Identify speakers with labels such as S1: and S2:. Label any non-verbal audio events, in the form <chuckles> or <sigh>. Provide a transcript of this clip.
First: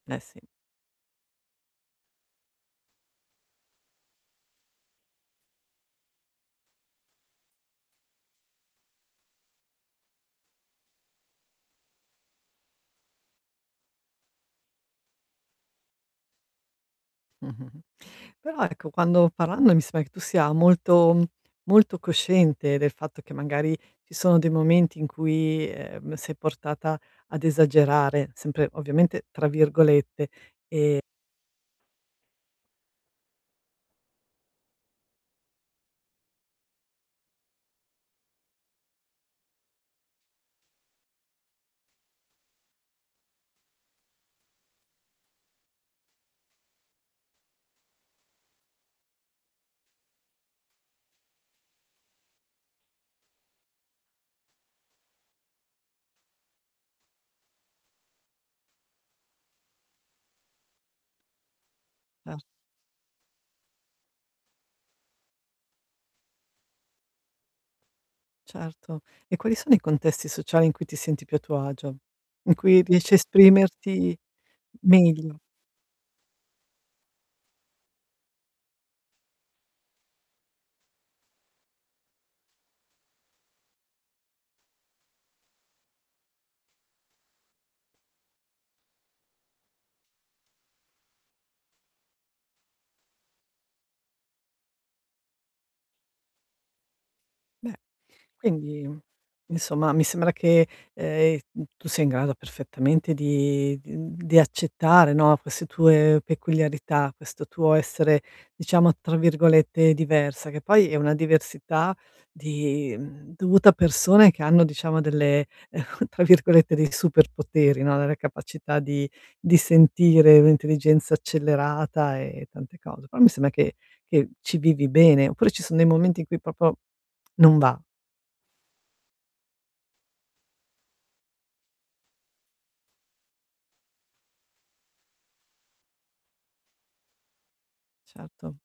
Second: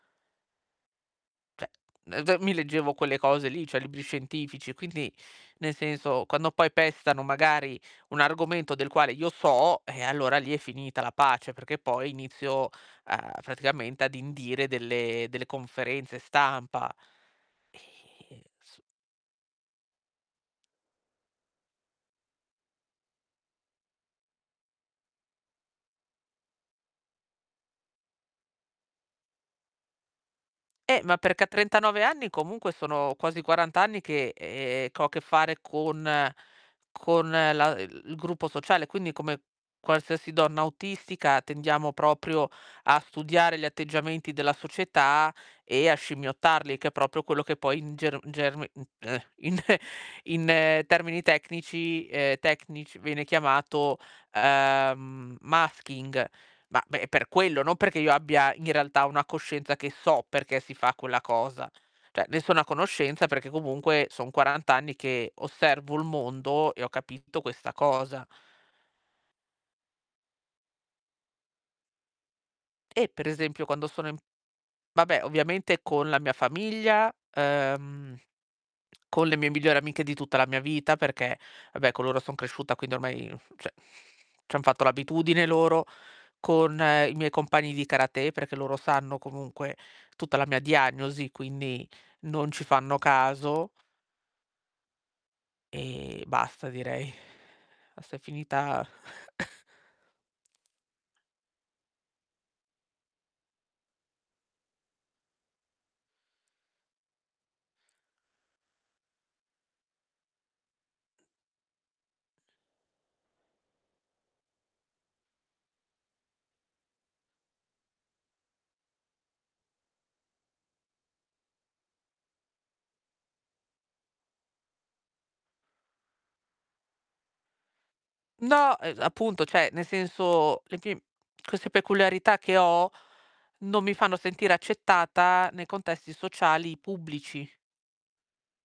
S1: Eh sì.
S2: Cioè, ehm, mi leggevo quelle cose lì, cioè libri scientifici e quindi nel senso, quando poi pestano magari un argomento del quale io so, ehm, allora lì è finita la pace, perché poi inizio, uhm, praticamente ad indire delle delle conferenze stampa.
S1: Mh-mh.
S2: Ehm,
S1: Però
S2: s
S1: ecco quando parlando mi sembra che tu sia molto, mhmm, molto cosciente del fatto che magari ci sono dei momenti in cui, ehm, sei portata ad "esagerare," sempre ovviamente tra virgolette, ehm
S2: Eh, ma perché a 39 anni comunque sono quasi 40 anni che e ehm, che ho a che fare con con la il il gruppo sociale, quindi come qualsiasi donna autistica tendiamo proprio a studiare gli atteggiamenti della società e a scimmiottarli, che è proprio quello che poi in germ germi ehm, in <chuckles> in termini tecnici ehm, tecnici viene chiamato, ehm, masking. Ma, beh, per quello, non perché io abbia in realtà una coscienza che so perché si fa quella cosa. Cioè,
S1: A
S2: ne sono a conoscenza perché comunque son 40 anni che osservo il mondo e ho capito questa cosa.
S1: Certo. E quali sono i contesti sociali in cui ti senti più a tuo agio? In cui
S2: Eh,
S1: riesci a
S2: per esempio quando sono
S1: esprimerti
S2: in vabbè,
S1: meglio?
S2: ovviamente con la mia famiglia, ehm, con le mie migliori amiche di tutta la mia vita, perché, vabbè, con loro son cresciuta, quindi ormai, cioè, c'han fatto l'abitudine loro, con i miei compagni di karate, perché loro sanno comunque tutta la mia diagnosi, quindi non ci fanno caso ehm, basta, direi.
S1: Beh,
S2: Basta è finita
S1: quindi
S2: <coughs>
S1: insomma mi sembra che, ehm, uhm, tu sia in grado perfettamente di di, uhm, di accettare, no, queste tue peculiarità, questo tuo essere diciamo tra virgolette "diversa," che poi è una diversità di, mhmm, dovuta a persone che hanno diciamo delle <chuckles> tra virgolette, dei "superpoteri," no, la la capacità di di sentire un'intelligenza accelerata e tante cose. Però mi sembra che che ci vivi bene. Oppure ci son dei momenti in cui proprio non va?
S2: No, uhm, appunto, cioè nel senso, le pim queste peculiarità che ho, non mi fanno sentire accettata nei contesti sociali pubblici.
S1: Certo.